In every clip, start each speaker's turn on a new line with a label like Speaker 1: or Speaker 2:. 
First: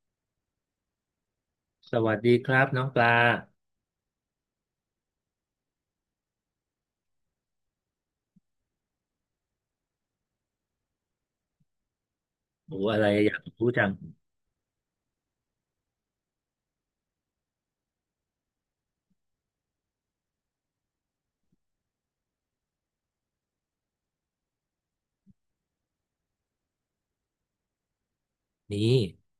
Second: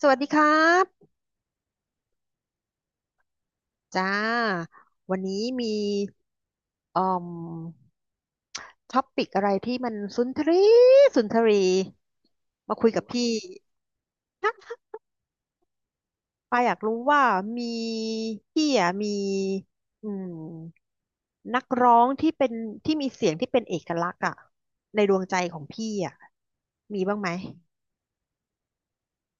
Speaker 1: สวัสดีครับ
Speaker 2: สวัสดีครับน้องปลา
Speaker 1: จ้าวันนี้มีอืมท็อปิกอะไรที่มันสุนทรีสุนทรีมา
Speaker 2: โอ้
Speaker 1: คุย
Speaker 2: อะ
Speaker 1: กับ
Speaker 2: ไร
Speaker 1: พี่
Speaker 2: อยากรู้จัง
Speaker 1: นะปาอยากรู้ว่ามีพี่อ่ะมีอืมนักร้องที่เป็นที่มีเสียงที่เป็นเอกลักษณ์อ่ะในดวงใจของพี่อ่ะมีบ้างไหม
Speaker 2: นี่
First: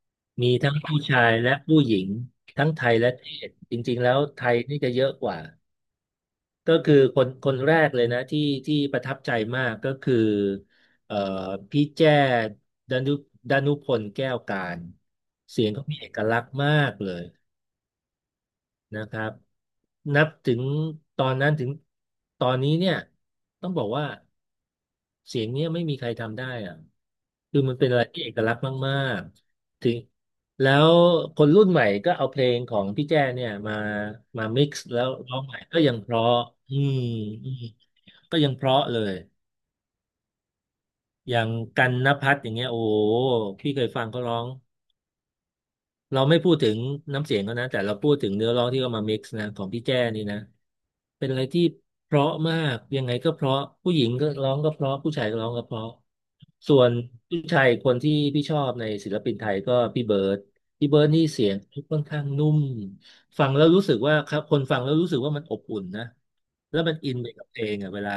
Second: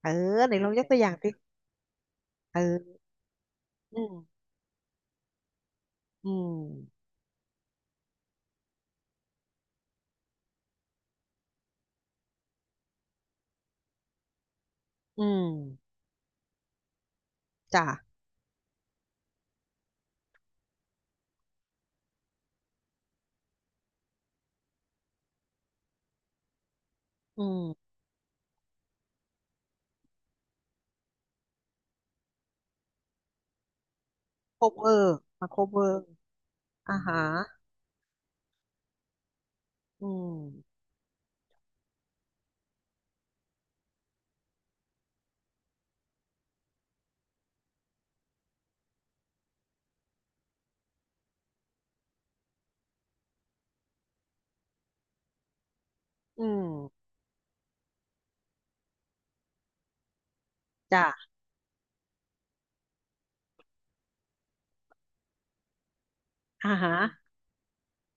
Speaker 1: เออ
Speaker 2: มี
Speaker 1: ไหนลอง
Speaker 2: ทั้ง
Speaker 1: ยกตัว
Speaker 2: ผู้
Speaker 1: อย่าง
Speaker 2: ชา
Speaker 1: สิ
Speaker 2: ยและผู้หญิงทั้งไทย
Speaker 1: เออ
Speaker 2: และเทศจริ
Speaker 1: อื
Speaker 2: งๆ
Speaker 1: ม
Speaker 2: แล้วไทยนี่จะเยอะกว่า
Speaker 1: อืม
Speaker 2: ก็คือคนคนแรกเลยนะที่ประทับใจมากก็คือเอ่อพี่แจ้ดานุดานุพลแก้วการ
Speaker 1: อืม
Speaker 2: เสียงเขามีเอกลักษณ์มากเลย
Speaker 1: จ้ะ
Speaker 2: นะครับนับถึงตอนนั้นถึงตอนนี้เนี่ยต้องบอกว่าเสียงเนี้ยไม่มีใครทำได้อะ
Speaker 1: อื
Speaker 2: คือมัน
Speaker 1: ม
Speaker 2: เป็นอะไรที่เอกลักษณ์มากๆถึงแล้วคนรุ่นใหม่ก็เอาเพลงของพี่แจ้เนี่ยมา
Speaker 1: โค
Speaker 2: มิก
Speaker 1: เว
Speaker 2: ซ์
Speaker 1: อ
Speaker 2: แล้ว
Speaker 1: ร์
Speaker 2: ร้อง
Speaker 1: มา
Speaker 2: ให
Speaker 1: โค
Speaker 2: ม่
Speaker 1: เว
Speaker 2: ก็
Speaker 1: อ
Speaker 2: ยัง
Speaker 1: ร์
Speaker 2: เพราะอืม
Speaker 1: อ่าฮะ
Speaker 2: อืมก็ยังเพราะเลย
Speaker 1: อืม
Speaker 2: อย่างกันณภัทรอย่างเงี้ยโอ้โหพี่เคยฟังเขาร้อง เราไม่พูดถึงน้ำเสียงเขานะแต่เราพูดถึงเนื้อร้องที่เขามา mix นะของพี่แจ้นี่นะเป็นอะไรที่เพราะมากยังไงก็เพราะผู้หญิงก็ร้องก็เพราะผู้ชายก็ร้องก็เพราะ
Speaker 1: อืม
Speaker 2: ส่วนผู้ชายคนที่พี่ชอบในศิลปินไทยก็พี่เบิร์ดพี่เบิร์ดนี่
Speaker 1: จ้ะ
Speaker 2: เสียงค่อนข้างนุ่มฟังแล้วรู้สึกว่าครับคนฟังแล้วรู้สึกว่ามันอบอุ่นนะ
Speaker 1: อ่า
Speaker 2: แล้ว
Speaker 1: ฮะ
Speaker 2: มันอินไปกับเพลงอ่ะเวลา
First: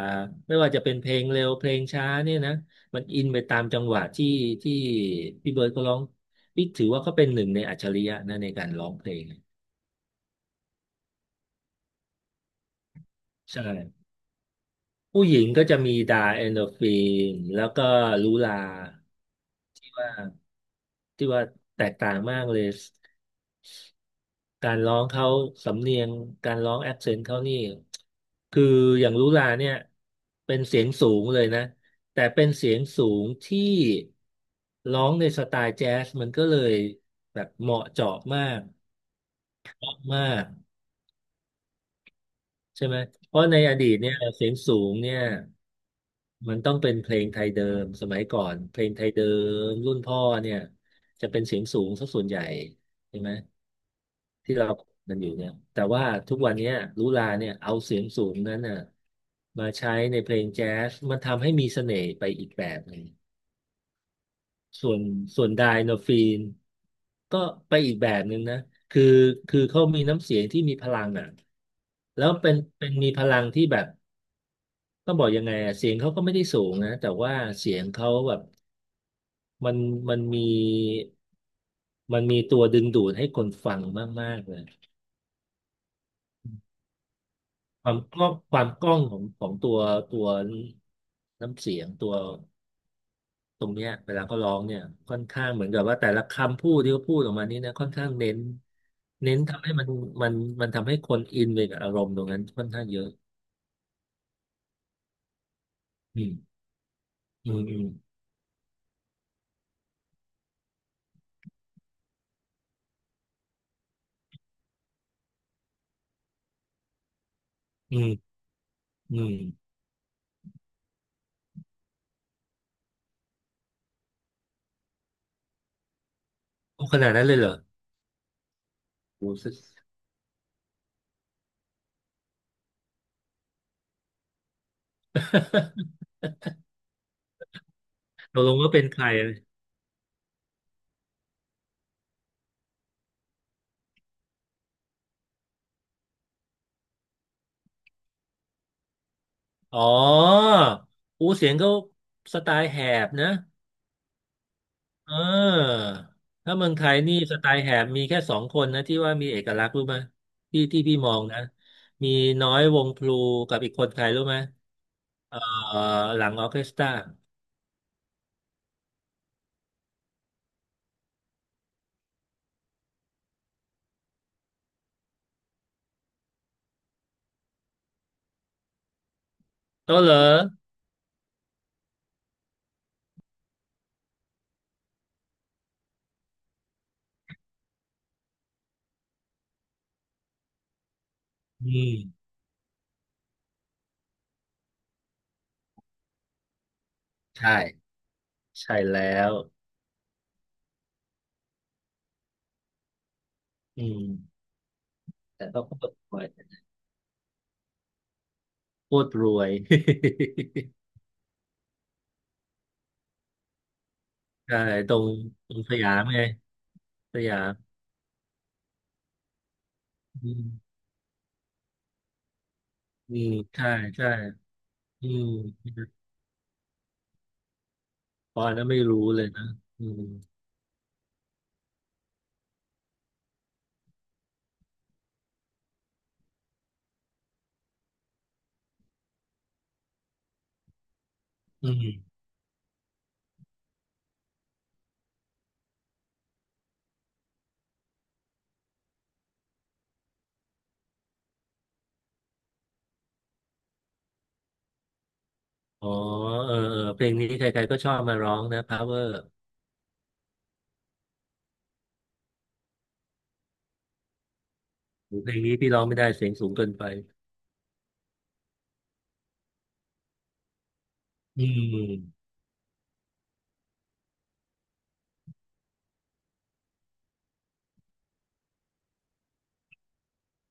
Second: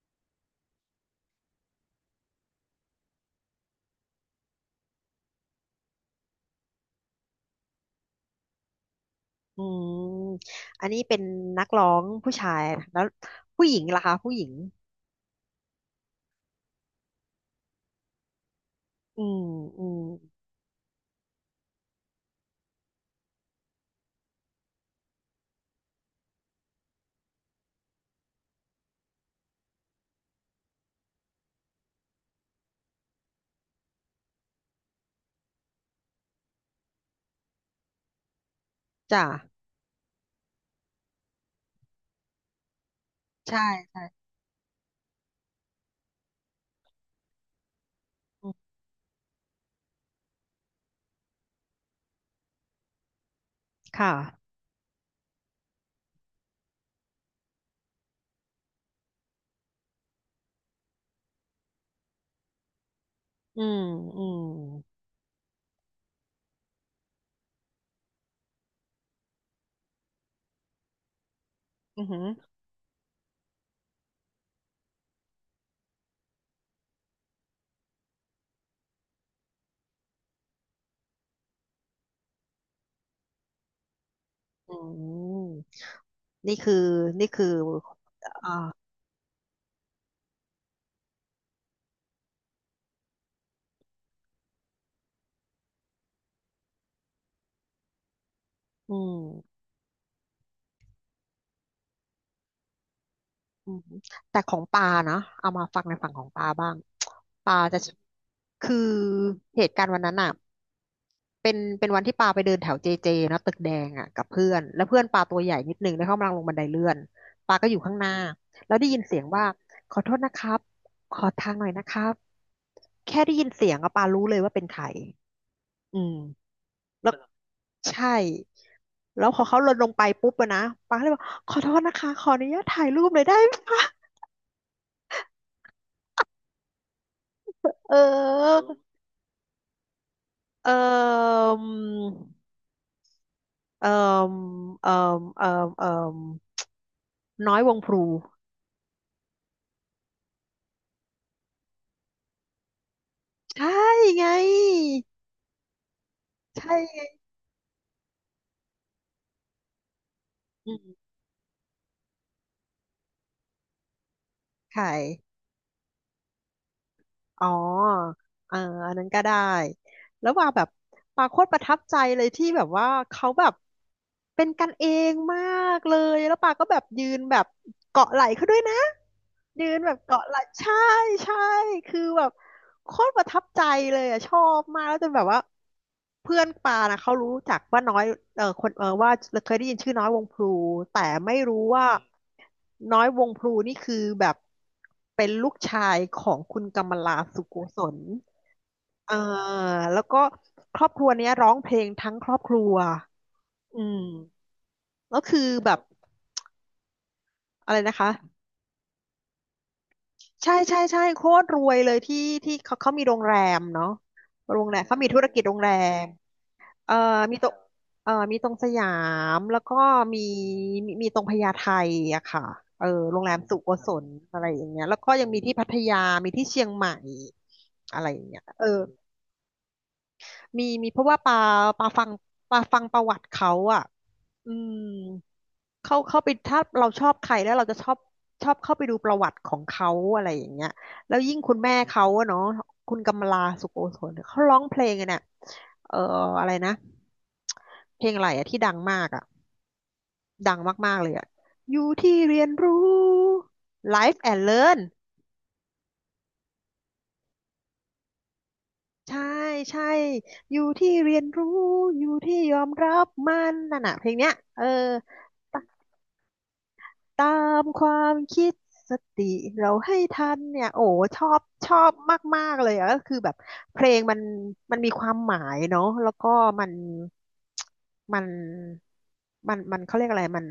Speaker 2: ไม่ว่าจะเป็นเพลงเร็วเพลงช้าเนี่ยนะมันอินไปตามจังหวะที่พี่เบิร์ดก็ร้อง พี่ถือว่าเขาเป็นหนึ่งในอัจฉริยะนะในการร้องเพลง
Speaker 1: อืมอันนี้เป็นนักร้องผู้ชายนะแล้ว
Speaker 2: ใช่
Speaker 1: ผู้หญิงล่ะคะผู้หญิง
Speaker 2: ผู้หญิงก็จะมีดาเอนโดรฟินแล้วก็ลูลา
Speaker 1: อืมอืม
Speaker 2: ที่ว่าแตกต่างมากเลยการร้องเขาสำเนียงการร้องแอคเซนต์เขานี่คืออย่างลุลาเนี่ยเป็นเสียงสูงเลยนะแต่เป็นเสียงสูงที่ร้องในสไตล์แจ๊สมันก็เลยแบบเหมาะเจาะมาก
Speaker 1: จ้ะ
Speaker 2: มากใช่ไหมเพราะใน
Speaker 1: ใช่
Speaker 2: อดีตเนี่ยเสียงสูงเนี่ย มันต้องเป็นเพลงไทยเดิมสมัยก่อ
Speaker 1: อื
Speaker 2: น
Speaker 1: ม
Speaker 2: เพลงไทยเดิมรุ่นพ่อเนี่ยจะเป็นเสียงสูงสักส่วนใหญ่ใช่ไหม
Speaker 1: ค่ะ
Speaker 2: ที่เรากันอยู่เนี่ยแต่ว่าทุกวันเนี้ยลุลาเนี่ยเอาเสียงสูงนั้นน่ะมาใช้ในเพลงแจ๊สมันทำให้มีเสน่ห์ไปอีกแบบหนึ่ง
Speaker 1: อืมอืม
Speaker 2: ส่วนส่วนไดโนฟีนก็ไปอีกแบบหนึ่งนะคือคือเขามีน้ำเสียงที่มีพลังอ่ะ
Speaker 1: อือหื
Speaker 2: แล้
Speaker 1: อ
Speaker 2: วเป็นมีพลังที่แบบต้องบอกยังไงอะเสียงเขาก็ไม่ได้สูงนะแต่ว่าเสียงเขาแบบ มันมันมีมีตัวดึงดูดให้คนฟังมากๆเลย
Speaker 1: อืมนี่คือนี่คือ
Speaker 2: ความกล้อง
Speaker 1: อ่า
Speaker 2: ความกล้องของของตัวตัวน้ำเสียงตัวตรงเนี้ยเวลาเขาร้องเนี่ยค่อนข้างเหมือนกับว่าแต่ละคำพูดที่เขาพูดออกมานี้นะค่อนข้างเน้น
Speaker 1: อื
Speaker 2: เน้น
Speaker 1: ม
Speaker 2: ทำให้มันมันมันทำให้คนอินไปกับอารมณ์ตรงนั้นค่อนข้างเยอะ
Speaker 1: อืมแต่ของปานะเอามาฟังในฝั่งข
Speaker 2: อื
Speaker 1: อง
Speaker 2: ม
Speaker 1: ปาบ้าง
Speaker 2: อื
Speaker 1: ปา
Speaker 2: มอื
Speaker 1: จะ
Speaker 2: ม
Speaker 1: คือ เหตุการณ์วันนั้นอ่ะ เป็นวันที่ปาไปเดินแถวเจเจนะตึกแดงอ่ะกับเพื่อนแล้วเพื่อนปาตัวใหญ่นิดนึงแล้วเขากำลังลงบันไดเลื่อนปาก็อยู่ข้าง
Speaker 2: อื
Speaker 1: หน้า
Speaker 2: ม
Speaker 1: แล้วได้ยิน
Speaker 2: อื
Speaker 1: เสียง
Speaker 2: ม
Speaker 1: ว่าขอโทษนะครับขอทางหน่อยนะครับแค่ได้ยินเสียงอะปารู้เลยว่าเป็นใครอืม
Speaker 2: โอ้ขนา
Speaker 1: แล้
Speaker 2: ด
Speaker 1: ว
Speaker 2: นั้นเลยเหรอ
Speaker 1: ใช่แล้
Speaker 2: โอ้
Speaker 1: วพอเขาลดลง ไปปุ๊บอะนะปาก็เลยบอกขอโทษนะคะขออนุญาตถ่ายรูปหน่อยได้ไหมคะเ
Speaker 2: ตกลง
Speaker 1: ออ
Speaker 2: ว่าเป็นใคร
Speaker 1: เออเออเออเออเออน้อยวงพลู
Speaker 2: อ๋อ อูเสียงเขาสไตล์แหบนะ
Speaker 1: ใช่ไง
Speaker 2: เออถ้าเมือ
Speaker 1: ใช่
Speaker 2: งไทย
Speaker 1: ไง
Speaker 2: นี่สไตล์แหบมีแค่สองคนนะที่ว่ามีเอกลักษณ์รู้ไหมที่
Speaker 1: อื
Speaker 2: ที่พี่
Speaker 1: ม
Speaker 2: มองนะมีน้อยวงพลูกับอีกคนใครรู้ไหม
Speaker 1: ไข่
Speaker 2: เออหลังออร์เคสตรา
Speaker 1: อ๋อเอออันนั้นก็ได้ แล้วว่าแบบปาโคตรประทับใจเลยที่แบบว่าเขาแบบเป็นกันเองมากเลย แล้วปาก็แบบยืนแบบเกาะไหล่เขาด้วยนะ ยืนแบ
Speaker 2: โต้
Speaker 1: บ
Speaker 2: เหรอ
Speaker 1: เกาะไหล่ใช่ ใช่ คือแบบ โคตรประทับใจเลยอ่ะชอบมากแล้วจนแบบว่าเพื่อนปานะเขารู้จักว่าน้อยเออคนเออว่าเคยได้ยินชื่อน้อยวงพลูแต่ไม่รู้
Speaker 2: อื
Speaker 1: ว่า
Speaker 2: ม
Speaker 1: น้อยวงพลูนี่คือแบบเป็นลูกชายของคุณกำมลาสุโกศ
Speaker 2: ใช่
Speaker 1: ล
Speaker 2: ใช่แล้
Speaker 1: เออ
Speaker 2: ว
Speaker 1: แล้วก็ครอบครัวเนี้ยร้องเพลงทั้งครอบครัวอื
Speaker 2: อื
Speaker 1: ม
Speaker 2: ม
Speaker 1: แล้วคื
Speaker 2: แต่
Speaker 1: อ
Speaker 2: เขา
Speaker 1: แบบ
Speaker 2: ก็รวย
Speaker 1: อะไรนะคะ
Speaker 2: โคตรรวย
Speaker 1: ใช่ ใช่ใช่โคตรรวยเลยที่ที่เขามีโรงแรมเนาะ
Speaker 2: ใช่
Speaker 1: โรงแรม
Speaker 2: ตร
Speaker 1: เขา
Speaker 2: ง
Speaker 1: มีธุรกิจ
Speaker 2: ต
Speaker 1: โร
Speaker 2: ร
Speaker 1: ง
Speaker 2: ง
Speaker 1: แร
Speaker 2: สยาม
Speaker 1: ม
Speaker 2: ไง
Speaker 1: เอ่อ
Speaker 2: ส
Speaker 1: มี
Speaker 2: ยา
Speaker 1: ตร
Speaker 2: ม
Speaker 1: งเอ่อมีตรงสยามแล้วก็มี
Speaker 2: อืม
Speaker 1: มีตรงพญาไทอะค่ะเออ
Speaker 2: อื
Speaker 1: โรง
Speaker 2: ม
Speaker 1: แรมสุ
Speaker 2: ใช่
Speaker 1: โกศล
Speaker 2: ใช่
Speaker 1: อะไรอย่างเงี้ยแล้ว
Speaker 2: อื
Speaker 1: ก็
Speaker 2: ม
Speaker 1: ยังมีที่พัทยามีที่เชียงใหม่อะไรอย่าง
Speaker 2: ป
Speaker 1: เงี้ย
Speaker 2: อน
Speaker 1: เออ
Speaker 2: น่ะไม่รู้เลยนะอืม
Speaker 1: มีมีเพราะว่าปาปาฟังปาฟังประวัติเขาอะอืม เข้าเข้าไปถ้าเราชอบใครแล้วเราจะชอบชอบเข้าไปดูประวัติของเขาอะไรอย่างเงี้ยแล้วยิ่งคุณ
Speaker 2: อื
Speaker 1: แม่เขา
Speaker 2: ม
Speaker 1: อะเนาะคุณกำลาสุโกศลเขาร้องเพลงอะเนี่ยเอ่ออะไรนะเพลงอะไรอะที่ดังมากอะดังมากๆเลยอะอยู่ที่เรียนรู้ Life and Learn
Speaker 2: อ๋อเออเออเพลงนี้ใครๆก็ชอบมาร้องนะ Power
Speaker 1: ใช่ใช่อยู่ที่เรียนรู้อยู่ที่ยอมรับมันนั่นน่ะเพลงเนี้ยเออ
Speaker 2: เพลงนี้พี่ร้องไม่ได้เสียงสูงเกินไป
Speaker 1: ตามความคิดสติเราให้ทันเนี่ยโอ้ชอบ
Speaker 2: อื
Speaker 1: ชอบ
Speaker 2: ม
Speaker 1: มากๆเลยอะก็คือแบบเพลงมันมีความหมายเนาะแล้วก็มันมันมันเขาเรียกอะไรมัน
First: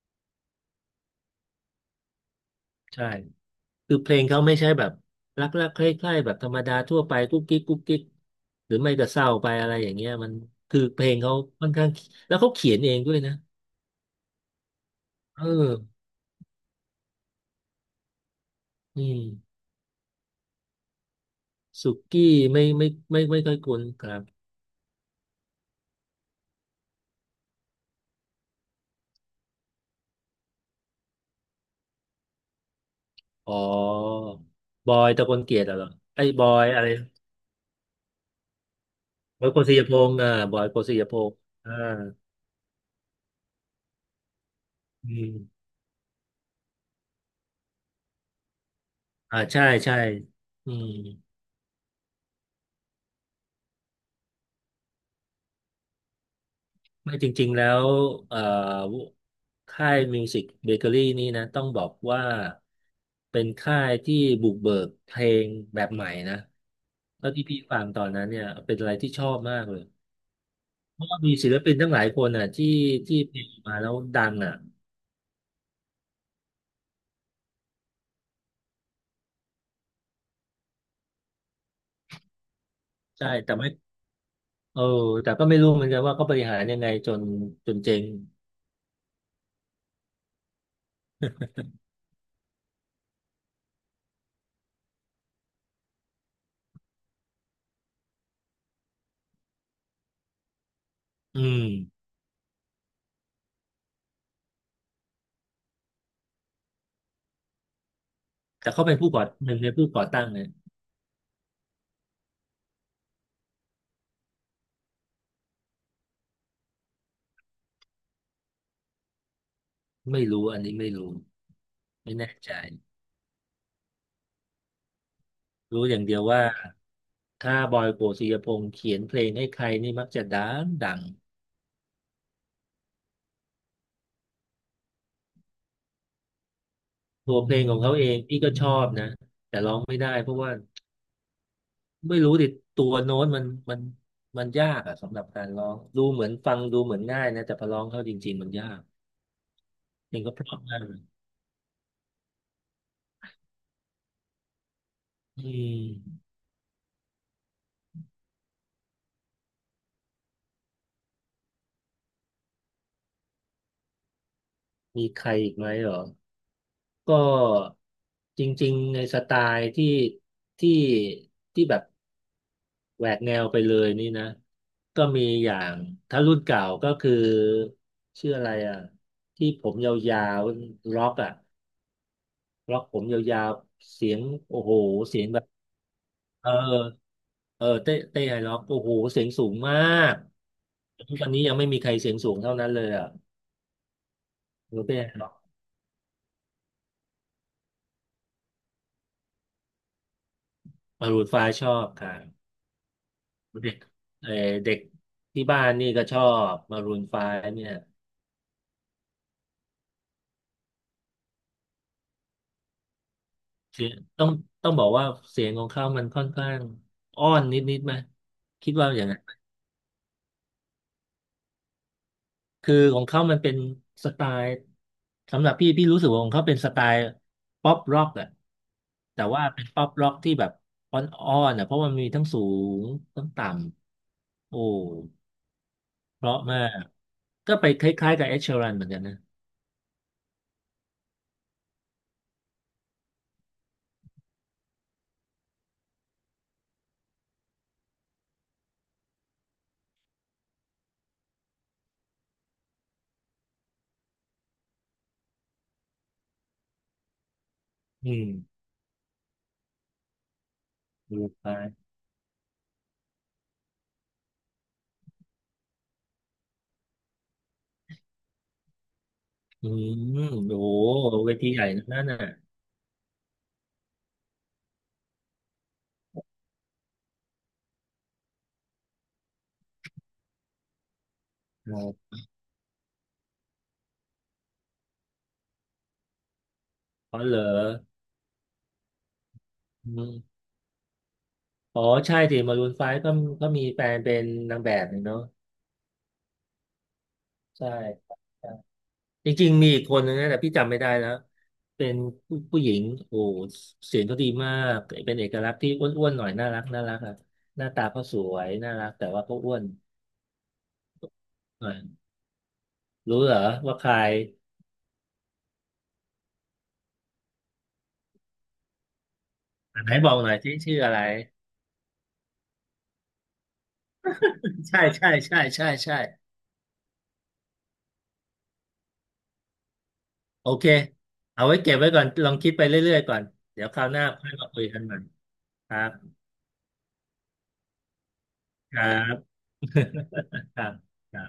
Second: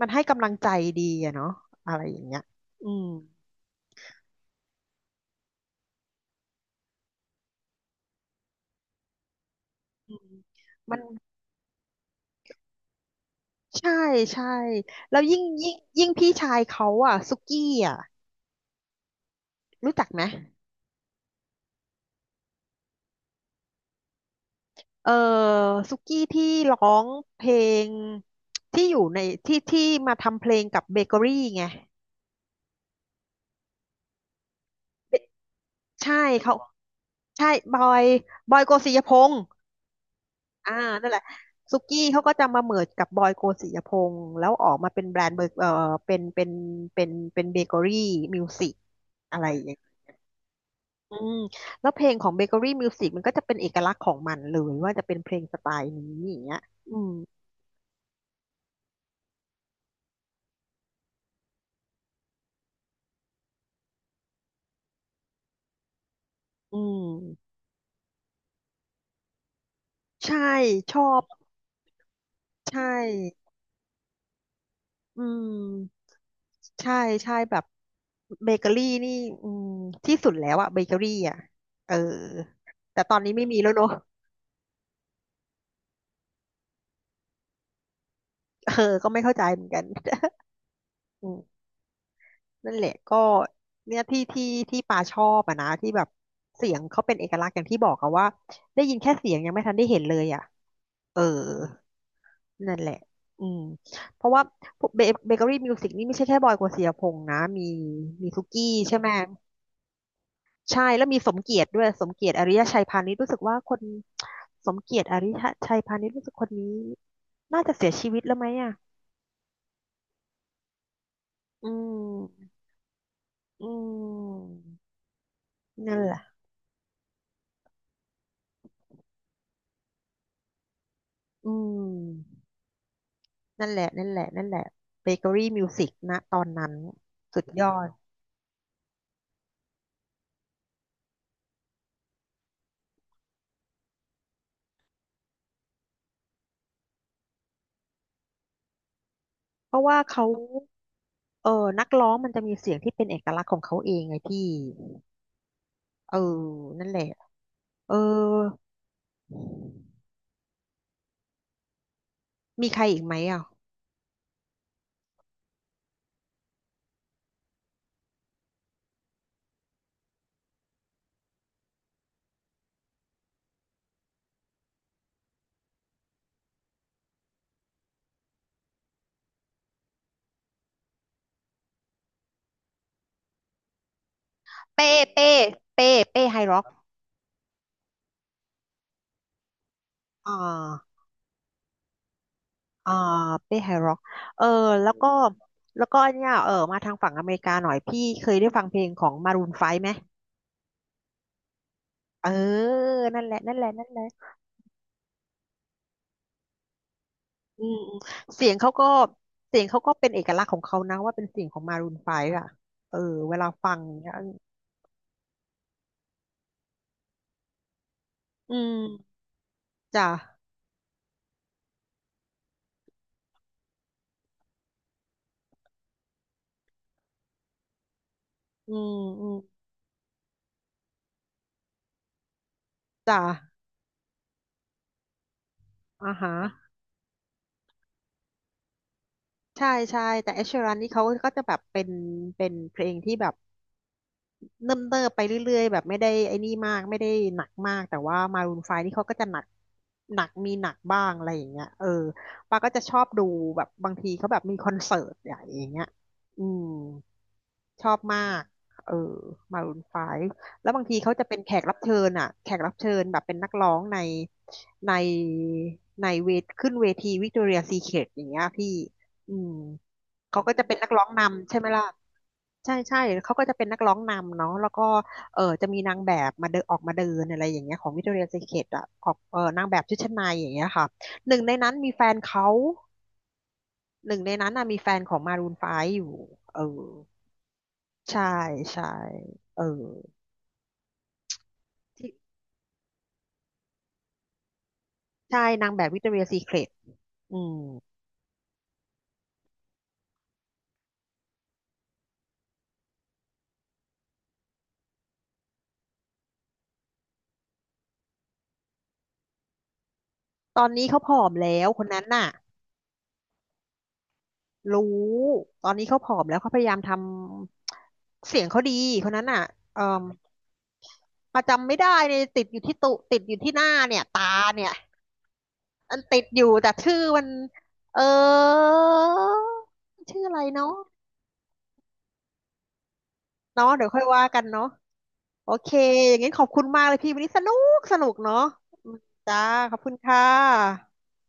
Speaker 1: มันให้กำลังใจดีอะเนาะอะไรอย่างเงี้ยอื
Speaker 2: ใช่
Speaker 1: ม
Speaker 2: คือเพลงเขาไม่ใช่แบบรักรักใคร่ๆแบบธรรมดาทั่วไปกุ๊กกิ๊กกุ๊กกิ๊กหรือไม่ก็เศร้าไปอะไรอย่างเงี้ย
Speaker 1: อื
Speaker 2: มั
Speaker 1: ม
Speaker 2: นคือ
Speaker 1: มั
Speaker 2: เพ
Speaker 1: น
Speaker 2: ลงเขาค่อนข้างแล้วเขาเขียนเองด้วยนะ
Speaker 1: ใช่ใช่แล้วยิ่
Speaker 2: เอ
Speaker 1: งยิ่ง
Speaker 2: อ
Speaker 1: ยิ่งพี่ชายเขาอ่ะซุกี้อ่ะ
Speaker 2: อืม
Speaker 1: รู้จักไหม
Speaker 2: สุกี้ไม่ค่อยคุ้นครับ
Speaker 1: เออซุกี้ที่ร้องเพลงที่อยู่ในที่มาทำเพลงกับเบเกอรี่ไง
Speaker 2: อ๋อบอยตะกลเกียรติเหรอ
Speaker 1: ใช่
Speaker 2: ไอ้บอ
Speaker 1: เขา
Speaker 2: ยอะไร
Speaker 1: ใช่บอยบอยโกสิยพงษ์
Speaker 2: บอยโกสิยพงษ์อ่าบอย
Speaker 1: อ่า
Speaker 2: โกสิย
Speaker 1: นั่น
Speaker 2: พ
Speaker 1: แหละ
Speaker 2: งษ์อ่า
Speaker 1: ซุกี้เขาก็จะมาเมิร์จกับบอยโกสิยพงษ์แล้วออกมาเป็น
Speaker 2: อื
Speaker 1: แบรนด์เบอร์
Speaker 2: ม
Speaker 1: เออเป็นเป็นเป็นเป็นเบเกอรี่มิวสิก
Speaker 2: อ่า
Speaker 1: อะไรอย่า
Speaker 2: ใช่
Speaker 1: งเงี้ย
Speaker 2: ใช่อืม
Speaker 1: อืมแล้วเพลงของเบเกอรี่มิวสิกมันก็จะเป็นเอกลักษณ์ของมันเลยว่าจะเป็นเพลงสไตล์นี้อย่างเงี้ยอืม
Speaker 2: ไม่จริงๆแล้วเอ่อค่ายมิวสิกเบเกอรี่นี่นะต้องบอกว่าเป็นค่ายที่บุกเบิกเพลงแบบใหม่นะ
Speaker 1: อื
Speaker 2: แล้วที่
Speaker 1: ม
Speaker 2: พี่ฟังตอนนั้นเนี่ยเป็นอะไรที่ชอบมากเลย
Speaker 1: ใช่ช
Speaker 2: เพ
Speaker 1: อ
Speaker 2: ราะว่า
Speaker 1: บ
Speaker 2: มีศิลปินตั้งหลายคนอ่ะที่
Speaker 1: ใช่
Speaker 2: ที่เพลงมาแล้วดังอ่ะ
Speaker 1: อืมใช่ใช่แบบเบเกอรี่นี่อืมที่สุดแล้วอะเบเกอรี่อะเออแต่ตอน
Speaker 2: ใช่
Speaker 1: นี้ไม่
Speaker 2: แต่
Speaker 1: มี
Speaker 2: ไม่
Speaker 1: แล้วเนอะ
Speaker 2: เออแต่ก็ไม่รู้เหมือนกันว่าเขาบริหารยังไงจนเจ๊ง
Speaker 1: เออก็ไม่เข้าใจเหมือนกัน อืมนั่นแหละก็เนี่ยที่ปาชอบอะนะที่แบบเสียงเขาเป็นเอกลักษณ์อย่างที่บอกอะว่าได้ยินแค่เสียงยังไม่ทันได้เห็นเลยอะเออ
Speaker 2: อืม
Speaker 1: นั่นแหละอืมเพราะว่าเบเกอรี่มิวสิกนี่ไม่ใช่แค่บอยกฤษณเสียพงษ์นะมีมีซุกี้
Speaker 2: แต่เขาเป็
Speaker 1: ใช่
Speaker 2: น
Speaker 1: ไหม
Speaker 2: ผู้ก่อหนึ่งในผู้ก่อตั้งเนี่ย
Speaker 1: ใช่แล้วมีสมเกียรติด้วยสมเกียรติอริยชัยพานิชรู้สึกว่าคนสมเกียรติอริยชัยพานิชรู้สึกคนนี้น่าจะเสียชีวิตแล้วไหมอ่ะ
Speaker 2: ไม่รู้อันนี้ไม่รู้
Speaker 1: อื
Speaker 2: ไม่แน่
Speaker 1: ม
Speaker 2: ใจ
Speaker 1: อืม
Speaker 2: รู้อ
Speaker 1: นั่น
Speaker 2: ย่าง
Speaker 1: แห
Speaker 2: เดี
Speaker 1: ละ
Speaker 2: ยวว่าถ้าบอยโกสิยพงษ์เขียนเพลงให้ใครนี่มักจะดังดัง
Speaker 1: อืมนั่นแหละนั่นแหละนั่นแหละเบเกอรี่มิวสิกนะตอนนั้น
Speaker 2: ตัว
Speaker 1: สุด
Speaker 2: เพล
Speaker 1: ย
Speaker 2: งข
Speaker 1: อ
Speaker 2: อง
Speaker 1: ด
Speaker 2: เขาเองพี่ก็ชอบนะแต่ร้องไม่ได้เพราะว่าไม่รู้ดิตัวโน้ตมันมันยากอะสำหรับการร้องดูเหมือนฟังดูเหมือนง่ายนะแต่พอร้องเข้าจริงๆมันยาก
Speaker 1: เพราะว่า
Speaker 2: เพลง
Speaker 1: เขา
Speaker 2: ก็เพราะมากเลย
Speaker 1: เออนักร้องมันจะมีเสียงที่เป็นเอกลักษณ์ของเขาเองไงพี่
Speaker 2: อื
Speaker 1: เออ
Speaker 2: ม
Speaker 1: นั่นแหละเออมีใครอีกไหมอ่ะ
Speaker 2: มีใครอีกไหมเหรอก็จริงๆในสไตล์ที่ที่แบบ แหวกแนวไปเลยนี่นะก็มีอย่างถ้ารุ่นเก่าก็คือชื่ออะไรอ่ะที่ผมยาวๆล็อกอ่ะล็อกผมยาวๆเสียงโอ้โห
Speaker 1: เป้
Speaker 2: เสีย
Speaker 1: เป้
Speaker 2: งแบบ
Speaker 1: เป้เป้ไฮ
Speaker 2: เออ
Speaker 1: ร็อก
Speaker 2: เออเต้ไฮล็อกโอ้โหเสียงสูงมาก
Speaker 1: อ่า
Speaker 2: ทุกวันนี้ยังไม่มีใครเสียงสูงเท่านั้นเลย
Speaker 1: อ่า
Speaker 2: อ่ะ
Speaker 1: เป้ไฮร็อกเออ
Speaker 2: รู้
Speaker 1: แล้ว
Speaker 2: เต้
Speaker 1: ก็
Speaker 2: ไฮล็อก
Speaker 1: แล้วก็อันเนี้ยมาทางฝั่งอเมริกาหน่อยพี่เคยได้ฟังเพลงของมารูนไฟว์ไหม
Speaker 2: มารูนไฟชอบค่ะ
Speaker 1: เออนั่นแหละนั่นแหละ
Speaker 2: เด็ก
Speaker 1: นั่นแห
Speaker 2: เอ
Speaker 1: ละ
Speaker 2: อเด็กที่บ้านนี่ก็ชอบมารูนไฟ
Speaker 1: อื
Speaker 2: เนี่ย
Speaker 1: มอืมเสียงเขาก็เสียงเขาก็เป็นเอกลักษณ์ของเขานะว่าเป็นเสียงของมารูนไฟว์อะเออเวลาฟัง
Speaker 2: เสียง
Speaker 1: เนี่ย
Speaker 2: ต้องบอกว่าเสียงของเขามันค่อนข้างอ้อนนิดนิดไหม
Speaker 1: อื
Speaker 2: คิดว่าอย่างนั้
Speaker 1: ม
Speaker 2: น
Speaker 1: จ้ะ
Speaker 2: คือของเขามันเป็นสไตล์สำหรับพี่พี่รู้สึกว่าของเขาเป็นสไตล์ป๊อปร็อกอะ
Speaker 1: อืม
Speaker 2: แต่
Speaker 1: อืม
Speaker 2: ว่าเป็นป๊อปร็อกที่แบบอ้อนอ้อนอะเพราะมันมีทั้งสูง
Speaker 1: จ้ะ
Speaker 2: ทั้งต่ำโอ้
Speaker 1: อ่า
Speaker 2: เพ
Speaker 1: ฮะ
Speaker 2: ราะมากก็ไปคล้ายๆกับเอ s h ช r รันเหมือนกันนะ
Speaker 1: ใช่ใช่แต่เอชรันนี่เขาก็จะแบบเป็นเพลงที่แบบ เนิ่มเนิบไปเรื่อยๆแบบไม่ได้ไอ้นี่มากไม่ได้หนักมากแต่ว่ามารูนไฟนี่เขาก็จะหนักหนักมีหนักบ้างอะไรอย่างเงี้ยเออปาก็จะชอบดูแบบบางทีเขาแบบมีคอนเสิร์ตใหญ่อย่างเงี้ยอืมชอบ
Speaker 2: อื
Speaker 1: มา
Speaker 2: ม
Speaker 1: กเออมารูนไฟแล้วบางทีเขา
Speaker 2: ดู
Speaker 1: จะเป็น
Speaker 2: ไป
Speaker 1: แขกรับเชิญอ่ะแขกรับเชิญแบบเป็นนักร้องในในเวทขึ้นเวทีวิกตอเรียซีเครตอย่างเงี้ยพี่อืม
Speaker 2: อืม
Speaker 1: เขาก็
Speaker 2: โอ้
Speaker 1: จะ
Speaker 2: โห
Speaker 1: เป็นนักร้อง
Speaker 2: เวที
Speaker 1: นำใช่
Speaker 2: ให
Speaker 1: ไห
Speaker 2: ญ่
Speaker 1: มล่ะ
Speaker 2: นั่นน่ะ
Speaker 1: ใช่ใช่เขาก็จะเป็นนักร้องนำเนาะแล้วก็เออจะมีนางแบบมาเดินออกมาเดินอะไรอย่างเงี้ยของวิ c t o r i a ย s ีเ e ตอ่ะออกนางแบบชุดชั้นในอย่างเงี้ยค่ะหนึ่งในนั้นมีแฟ
Speaker 2: อ
Speaker 1: นเขาหนึ่งในนั้นน่ะมีแฟนของมารูนไฟว์อยู่เออ
Speaker 2: ๋อเหรอ
Speaker 1: ใช่ใช่เออ
Speaker 2: อืม อ๋อ
Speaker 1: ที่
Speaker 2: ใช่สิมารูนไฟก็ก็มีแฟนเป็นนางแบบเนี่ยเนาะ
Speaker 1: ใช่นางแบบวิ c t o r i a ย s ีเ e ตอืม
Speaker 2: ใช่ใช่จริงๆมีอีกคนนึงนะแต่พี่จำไม่ได้แล้วเป็นผู้หญิงโอ้โหเสียงเขาดีมากเป็นเอกลักษณ์ที่อ้วนๆหน่อยน่ารักน่ารักอะหน้าตาเขาสวยน่ารักแต่ว่าเขาอ้วน
Speaker 1: ตอนนี้เขาผอมแล้
Speaker 2: ห
Speaker 1: ว
Speaker 2: น่อย
Speaker 1: คนนั้นน่ะ
Speaker 2: รู้เหรอว่าใคร
Speaker 1: รู้ ตอนนี้เขาผอมแล้วเขาพยายามทำเสียงเขาดีคนนั้นน่ะเอ
Speaker 2: อั
Speaker 1: อ
Speaker 2: นไหนบอกหน่อยที่ชื่ออะไร
Speaker 1: ประจำไม่ได้เลยติดอยู่ที่หน้าเนี่ยตาเนี่ย
Speaker 2: ใช่ใช่ใช่ใช่ใช่
Speaker 1: มันติดอยู่แต่ชื่อมันเออชื่ออะไร
Speaker 2: โอเค
Speaker 1: เนาะ
Speaker 2: เอาไว้เก็บไว้ก่อนลองคิดไปเรื่อยๆก่อนเดี๋ย
Speaker 1: เนาะ
Speaker 2: วค
Speaker 1: เดี๋
Speaker 2: รา
Speaker 1: ย
Speaker 2: ว
Speaker 1: ว
Speaker 2: ห
Speaker 1: ค่อ
Speaker 2: น้า
Speaker 1: ยว่า
Speaker 2: ค่อย
Speaker 1: กัน
Speaker 2: มาคุ
Speaker 1: เนาะ
Speaker 2: ยกันใหม่
Speaker 1: โอเค
Speaker 2: ครับ
Speaker 1: อย่างงั้นขอบคุณมากเลยพี่วันนี้สนุกเนาะ
Speaker 2: ครั
Speaker 1: อืม
Speaker 2: บ
Speaker 1: จ้าขอบคุณค่
Speaker 2: ค
Speaker 1: ะ
Speaker 2: รับ